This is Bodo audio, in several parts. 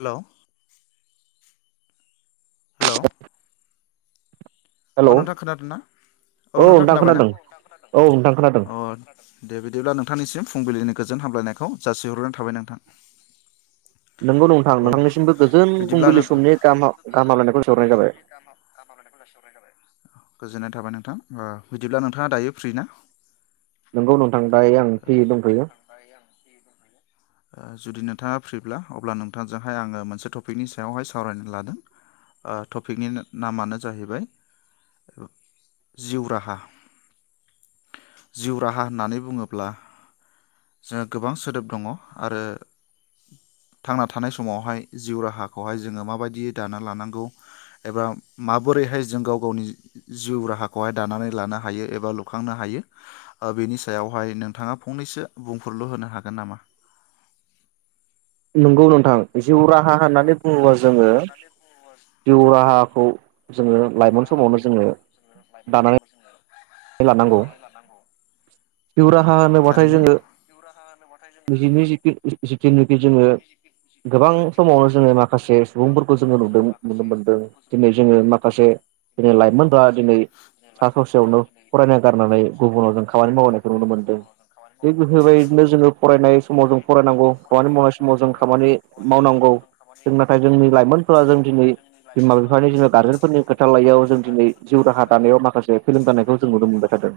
हेलौ हेलौ हेल' अ नोंथां खोनादों ना औ नोंथां खोनाबाय ना औ नोंथां खोनादों अ दे बिदिब्ला नोंथांनिसिम फुंबिलिनि गोजोन हामलायनायखौ जासिहरना थाबाय नोंथां नोंगौ नोंथां अ नोंथांनिसिमबो गोजोन बिदिब्ला नों फुंबिलि समनि गामा गाहामलायनाय खौ सोहरनाय जाबाय। गाहाम हामलायखौ जासिहरनाय जाबाय गोजोनाय थाबाय नोंथां ओ बिदिब्ला नोंथांङा दायो फ्रि ना? नोंगौ नों थांबाय आं फ्रि दंथयो आ जुदि नोंथाङा फ्रिब्ला अब्ला नोंथांजोंहाय आङो मोनसे टपिकनि सायावहाय सावरायनो लादों ओ टपिकनि नामानो जाहैबाय जिउ राहा जिउ राहा होननानै बुङो ब्ला जो गोबां सोदोब दंअ आरो थांना थानाय समावहाय जिउ राहाखहाय जोङो माबायदि दाना लानांगौ एबा माबोरैहाय जों गाव गावनि जिउ राहाखौहाय दानानै लानो हायो एबा लुखांनो हायो बेनि सायाव बाय नोंथाङा फंनैसो बुंफोरलु होनो हागोन नामा? नोंगौ नोंथां जिउ रा नोंथां जिउ राहा होननानै बुङोबा जिउ जोङो राहाखौ जोङो जिउ लाइमोन समावनो राहाखौ ओ जोङो जोङो लाइमोन दानानै समावनो जोङो लानांगौ जिउ राहा होनोब्लाथाय थारैनो जोङो निजि निजिखो जिथुनोखि जोङो गोबां समावनो जोङो माखासे सुबुंफोरखौ जोङो नुदों नुनो मोनदों दिनै जोङो माखासे दिनै लाइमोनफोरा दिनै सा ससेयावनो फरायना गारनानै गुबुनाव जों खामानि मावनायखौ नुनो मोनदों थिग बेफोरबायदिनो जोङो फरायनाय समाव जों फरायनांगौ खामानि मावनाय समाव जों खामानि मावनांगौ औ जों नाथाय जोंनि लाइमोनफोरा जों दिनै बिमा बिफानि जोंनि गार्जेनफोरनि खोथा लायाव जों दिनै जिउ राहा दानायाव माखासे फेलें जानायखौ नुनो मोनबाय थादों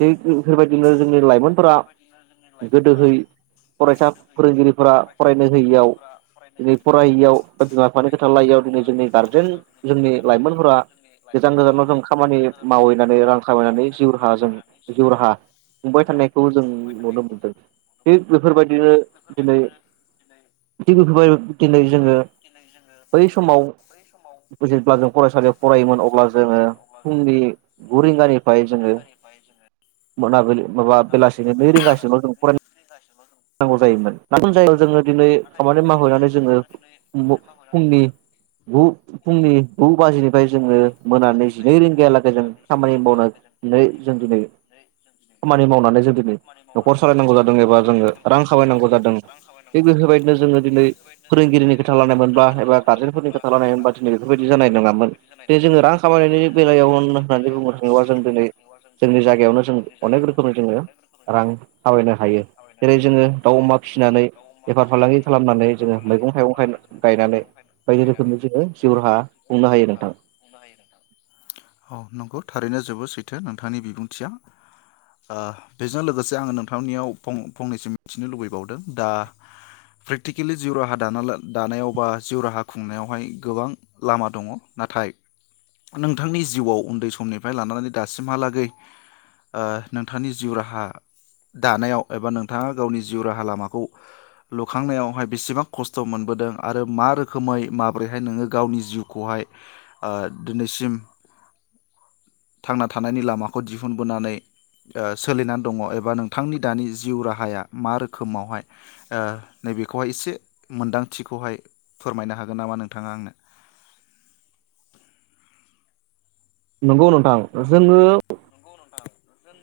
बै बेफोरबायदिनो जोंनि लाइमोनफोरा गोदोहै फरायसा फोरोंगिरिफोरा फरायनो होयियाव फरायैयाव बा बिमा बिफानि खोथा लायैयाव दिनै जोंनि गारजेन जोंनि लाइमोनफोरा गोजान गोजानाव जों खामानि मावहैनानै रां जिउ राहाजों जिउ राहा खुंबाय थानायखौ जों नुनो मोनदों थिग बेफोरबायदिनो दिनै [unintelligible] दिनै जोङो बै समाव जेब्ला जों फरायसालियाव फरायोमोन अब्ला जोङो फुंनि गुरिंगानि जोंडो मोनाबिलि माबा बेलासि नै रिंगासिमाव जों फरायांगौ जायोमोन [unintelligible] जोङो दिनै खामानि मावहैनानै जोङो दिनै खामानि मावहैनानै फुंनि जोङो गु फुंनि गु बाजिनिफ्राय जोङो फुंनि गु मोनानि बाजिनिफ्राय जोङो मोनानि जिनै रिंगायालगै जों नै जों दिनै खामानि मावनानै जों दिनै न'खर सालायनांगौ जादों एबा जोङो रां खामायनांगौ जादों थिग बेफोरबायदिनो जोङो दिनै फोरोंगिरिनि खोथा लानाय मोनबा एबा गार्जेनफोरनि खोथा लानाय मोनबा दिनै बेफोरबायदि जानाय नङामोन बे जोङो रां खामायनायनि बेलायावनो होन बुंनो थाङोबा जों दिनै जोंनि जायगायावनो जों अनेक रोखोमै जोङो रां खामायनो हायो जेरै जोङो दाउ अमा फिसिनानै बेफार फालांगि खालामनानै जोङो फालांगि मैगं थाइगं खालामनानै जोंङो मैगं गायनानै थाइगं गाय बायदि गायनानै रोखोमनि जोङो बायदि जिउ राहा रोखोमननि जोंङो खुंनो जिउ हायो राहा नोंथां खुंनो हायो नोंथांखौ थारैनो जोबोद सैथो नोंथांनि बिबुंथिया ओ बेजों लोगोसे आङो नोंथांनियाव फं-फंनैसो मिथिनो लुबैबावदों दा प्रेकटिकेलि जिउ राहा दाना ला--दानायाव बा जिउ राहा खुंनायावहाय गोबां लामा दङ नाथाय नोंथांनि जिउआव उन्दै समनिफ्राय लानानै दासिमहालागै ओ नोंथांनि जिउ राहा दानायाव एबा नोंथाङा गावनि जिउ राहा लामाखौ लुखांनायावहाय बेसेबां खस्थ मोनबोदों आरो मा रोखोमै माब्रैहाय नोङो गावनि जिउखौहाय ओ दिनैसिम थांना थानायनि लामाखौ दिहुनबोनानै ओ सोलिनानै दङ एबा नोंथांनि दानि जिउ राहाया मा रोखोमावहाय ओ नैबे खोहाय एसे मोन्दांथिखौहाय फोरमायनो हागोन नामा नोंथाङा आंनो। नंगौ नोंथां जोङो [unintelligible]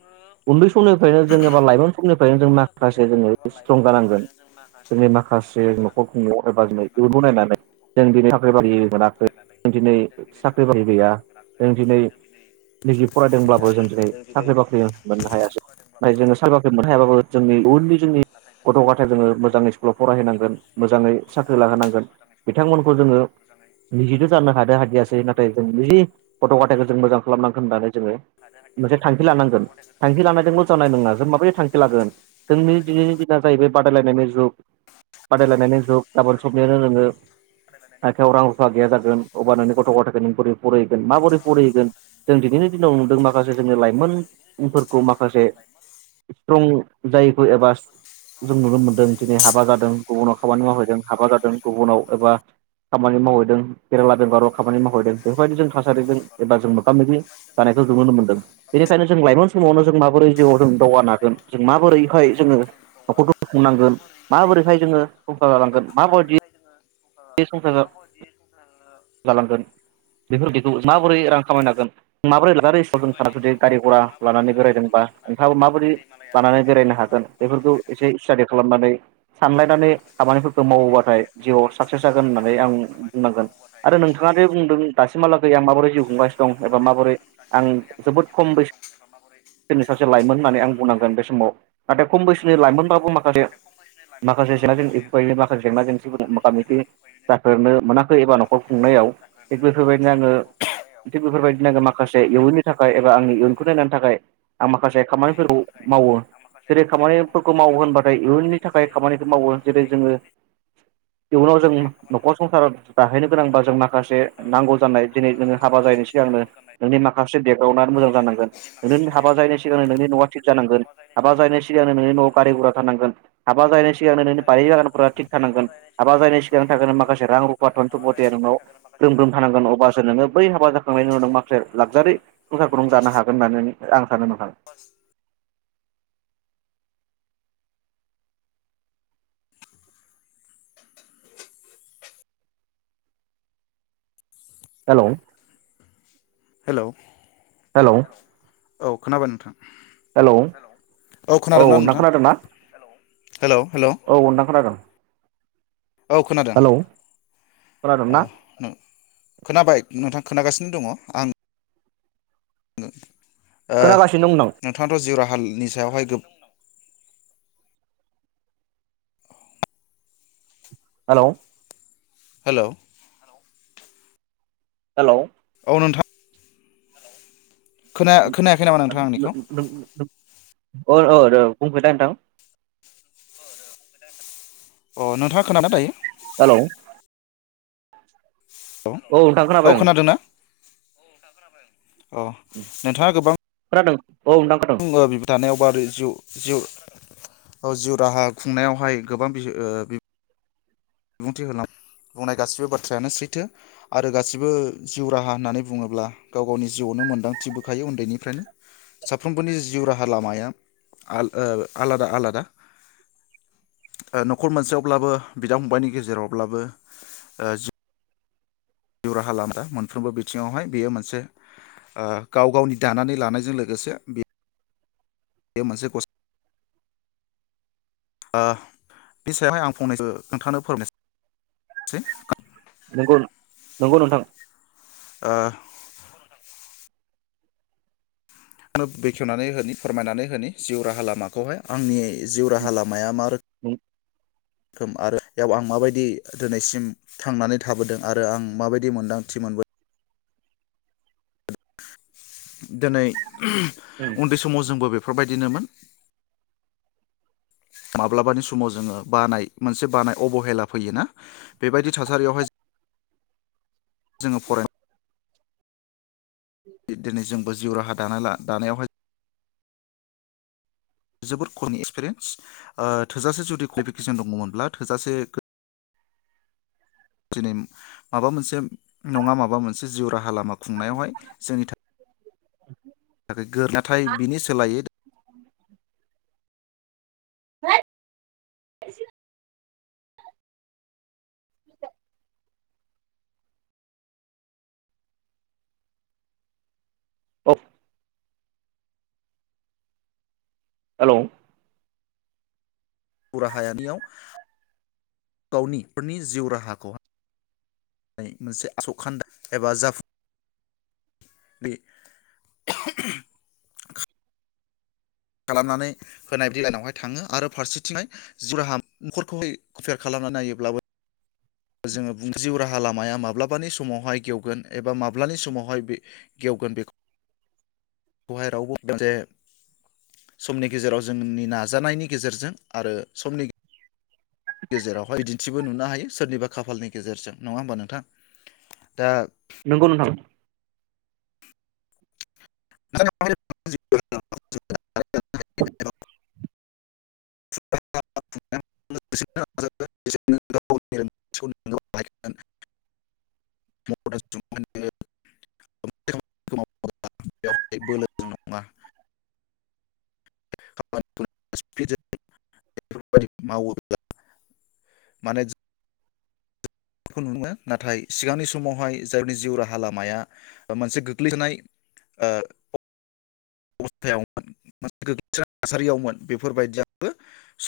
उन्दै स समनिफ्रायनो जों एबा लाइमोन समनिफ्रायनो जों माखासे जोङो स्ट्रं जानांगोन जोंनि माखासे न'खर नायनानै जों दिनै साख्रि बाख्रि मोनाखै जों दिनै साख्रि बाख्रि गैया जों दिनै निजि फरायदोंब्लाबो जों दिनै साख्रि बाख्रि मोननो हैयासै नाथाय जोङो साख्रि बाख्रि मोननो हायाबाबो जोंनि उनलि जोंनि गथ गथायखौ जोङो मोजाङै स्कुलाव फरायहोनांगोन मोजाङै साख्रि लाहोनांगोन बिथांमोनखौ जोङो निजिथ जानो हानो हादियासै नाथाय जों निजिनि गथ गथायाइखौ जों मोजां खालामनांगोन होननानै जोङो मोनसे थांखि लानांगोन थांखि लानायजोंल जनाय नंङा जों माबायदि थांखि लागोन जोंनि दिनैनि दिना जाहैबाय बादायलायनायनि जुग बादायलायनायनि जुग गाबोन सबनिआनो नोंङो आखायाव रां रुफा गैया जागोन अब्ला नों गथ' गथायखौ नों बोरै फरिहोगोन माबोरै फरायहैगोन जों दिनैनि दिनाव नुदों माखासे जोंनि लाइमोन फोरखौ माखासे सिट्रं जायखौ एबा जों नुनो मोनदों दिनै हाबा जादों गुबुनाव खामानि मावहैदों हाबा जादों गुबुनाव एबा खामानि मावहैदों केरेला बेंगलाव खामानि मावहैदों बेफोरबायदि जों थासारिजों एबा जों मोगा मोगि जानायखौ जों नुनो मोनदों बेनिखायनो जों लाइमोन स समाव नो‌ जों माबोरै जिउआव जों दावगानागोन जों माबोरैहाय जोंङो नखरखौ [unintelligible] फुंनांगोन माबोरैहाय जोंङो [unintelligible] माबायदि बे संसार [unintelligible] जालांगोन बेफोर बेखौ माबोरै रां खामायनो हागोन माबोरै [unintelligible] गारि गुरा लानानै बेरायदोंबा नोंथाङाबो माबोरै लानानै बेरायनो हागोन बेफोरखौ एसे स्टाडि खालामनानै सानलायनानै खामानिफोरखौ मावोबाथाय जिउआव साक्सेस जागोन होननानै आं बुंनांगोन आरो नोंथाङा दे बुंदों दासिमाला गै आं माबोरै जिउ खुंगासिनो दं एबा माबोरै आं जोबोद खम बैसो [inaudible] नि सासे लाइमोन होननानै आं बुंनांगोन बे समाव नाथाय खम बैसोनि लाइमोनबाबो माखासे माखासे जेंना [unintelligible] माखासे जेंना जेंसिबो [unintelligible] जाफेरनो मोना खौ एबा नखर खुंनायाव थिग बेफोरबायदिनो आंङो थिग बेफोरबायदिनो आंङो माखासे इयुननि थाखाय एबा आंनि इयुनखौ नायनायनि थाखाय आं माखासे खामानिफोरखौ मावो जेरै खामानिफोरखौ मावो होनबाथाय इयुननि थाखाय खामानिखौ मावो जेरै जोंङो इयुनाव जोंनि नखर संसाराव जाहैनो गोनांबा जों माखासे नांगौ जानाय दिनै जोंङो हाबा जायैनि सिगांनो नोंनि माखास से देग्रावउ नानै मोजां जानांगोन नोंनि हाबा जायैनि सिगांनो नोंनि नआ थिग जानांगोन हाबा जाहैनाय सिगांनो नोंनि नआव गारि गुरा थानांगोन। हाबा जाहैनाय सिगांनो नोंनि बारि बागान फोरा थिग थानांगोन। हाबा जायैनि सिगां थागोननो माखासे रां रुफा घन सम्पतिया नोंनाव ग्रोम ग्रोम थानांगोन अब्लासो नोंङो बै हाबा जाखांनायनि उनाव माखासे लागजारि संसारखौ नुनो हागोन होननानै आं सानो नोंथां हेलोव हेलोव हेलोव औ खोनाबाय नोंथां हेलौ औ नोंथां खोनादों ना? हेलौ हेलौ औ नोंथां खोनादों औ खोनादों हेलौ खोनादोंना ओ खोनाबाय नोंथां खोनागासिनो दंङ आं ओ खोनागासिनो दं नोंथां नोंथांआथ जिउ राहा हालनि सायावहाय गो हेलौ हेलौ हेलौ अ नोंथां खोनाया खोनायाखै नामा नोंथां आंनिखौ औ औ औ बुंफोदा नोंथां अ नोंथाङा खोनादोंना दायो। हेलौ हेलौ औ नोंथां औ खोनाबाय आं खोनादोंना [unintelligible] अ नोंथाङा गोबां खोनादों औ नोंथां खोनादों बिबाय थानायाव जिउ-जिउ जिउ राहा खुंनायावहाय ओ गोबां ओ बिबुंथि होना बुंनाय गासिबो बाथ्रायानो सैथो आरो गासिबो जिउ राहा होननानै बुङोब्ला गाव गावनि जिउआवनो मोनदांथि बखायो उन्दैनिफ्रायनो साफ्रोमबोनि जिउ राहा लामाया आलादा आलादा न'खर मोनसेयावब्लाबो बिदा फंबायनि गेजेरावब्लाबो जि जिउ राहा लामाया मोनफ्रोमबो बिथिङावहाय बियो मोनसे गाव गावनि दानानै लानायजों लोगोसे बे बे मोनसे कस बे सायावहाय आं फंनैसो नोंथांनो फोरमायनोसै। नंगौ नंगौ नोंथां ओ आंनो बेखेवनानै होनो फोरमायनानै होनि जिउ राहा लामाखौहाय आंनि जिउ राहा लामाया मा रोखोम रोखोम आरोयाव आं माबायदि दिनैसिम थांनानै थाबोदों आरो आं माबायदि मोनदांथि मोनबोदों। दोनै उन्दै समाव जोंबो बे बेफोरबायदिनोमोन माब्लाबानि समाव जोङो बानाय मोनसे बानाय अबहेला फैयोना बेबायदि थासारियावहाय जोङो फराय दिनै जोंबो जिउ राहा दानाय दानायावहाय जोबोद खमनि एक्सपिरियेन्स थोजासे जुदि कुवालिफिकेसन दङमोनब्ला थोजासे दिनै माबा मोनसे नङा माबा मोनसे जिउ राहा लामा खुंनायावहाय जोंनि थाखाय नाथाय बिनि सोलायै अ हेलौ जिउ राहायानियाव गावनिफोरनि जिउ राहाखौनाय मोनसे आस' खान्दा एबा जाफुं बेे खालामनानै होनायदि इनावहाय थाङो आरो फारसेथिंनाय जिउ राहा न'खरखौहाय कम्पेयार खालामनानै नायोब्लाबो जोङो बो जिउ राहा लामाया माब्लाबानि समावहाय गेवगोन एबा माब्लानि समावहाय बे गेवगोन बेखौ खौहाय रावबो समनि गेजेराव जोंनि नाजानायनि गेजेरजों आरो समनि गेजेरावहाय बिदिन्थिबो नुनो हायो सोरनिबा खाफालनि गेजेरजों नङा होमबा नोंथां दा नोंगौ नोंथां। [unintelligible] [unintelligible] बोलोजों नङा। [unintelligible] मावोब्ला माने खौ नुनो मोनो नाथाय सिगांनि समावहाय जायनि जिउ राहा लामाया मोनसे गोग्लैसोनाय ओ अबस्थायावमोन मोनसे गोग्लैसोनाय थासारियावमोन बेफोरबायदियाबो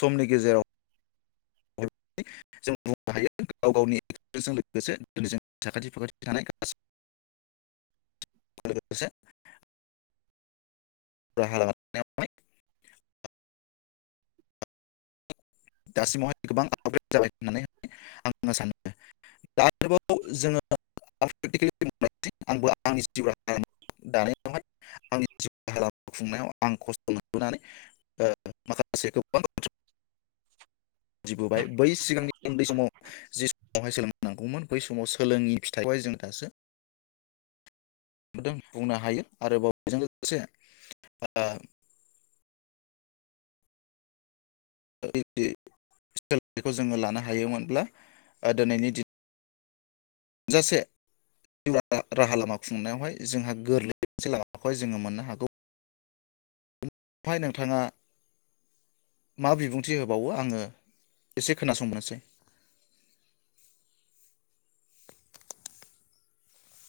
समनि गेजेराव जों बुंनो हायो गाव गावनि लोगोसे जोंनि साखाथि फाखाथि थानाय लोगोसे राहा लानायावहाय दासिमावहाय गोबां आपग्रेड जाबाय होननानै आं सानो दा आरोबाव जोङो [unintelligible] आंबो आंनि जिउ लामा दानायावहाय आंनि जिउ हालाम खुंनायाव आं खस्थ मोनबोनानै ओ माखासे गोबां बाथ्रा जि बुबाय बै सिगांनि उन्दै समाव जि आवहाय सोलोंनांगौमोन बै समाव सोलोङिनि फिथाइखौहाय जों दासो नुदों बुंनो हायो आरोबाव बेजों लोगोसे आ [unintelligible] [inaudible] सोलोंथाइखौ जोङो लानो हायोमोनब्ला ओ दिनैनि दि [inaudible] थोजासे राहा लामा खुंनायावहाय जोंहा गोरलै मोनसे लामाखौहाय जोङो मोननो हागौ बहाय नोंथाङा मा बिबुंथि होबावो आङो एसे खोनासंनोसै।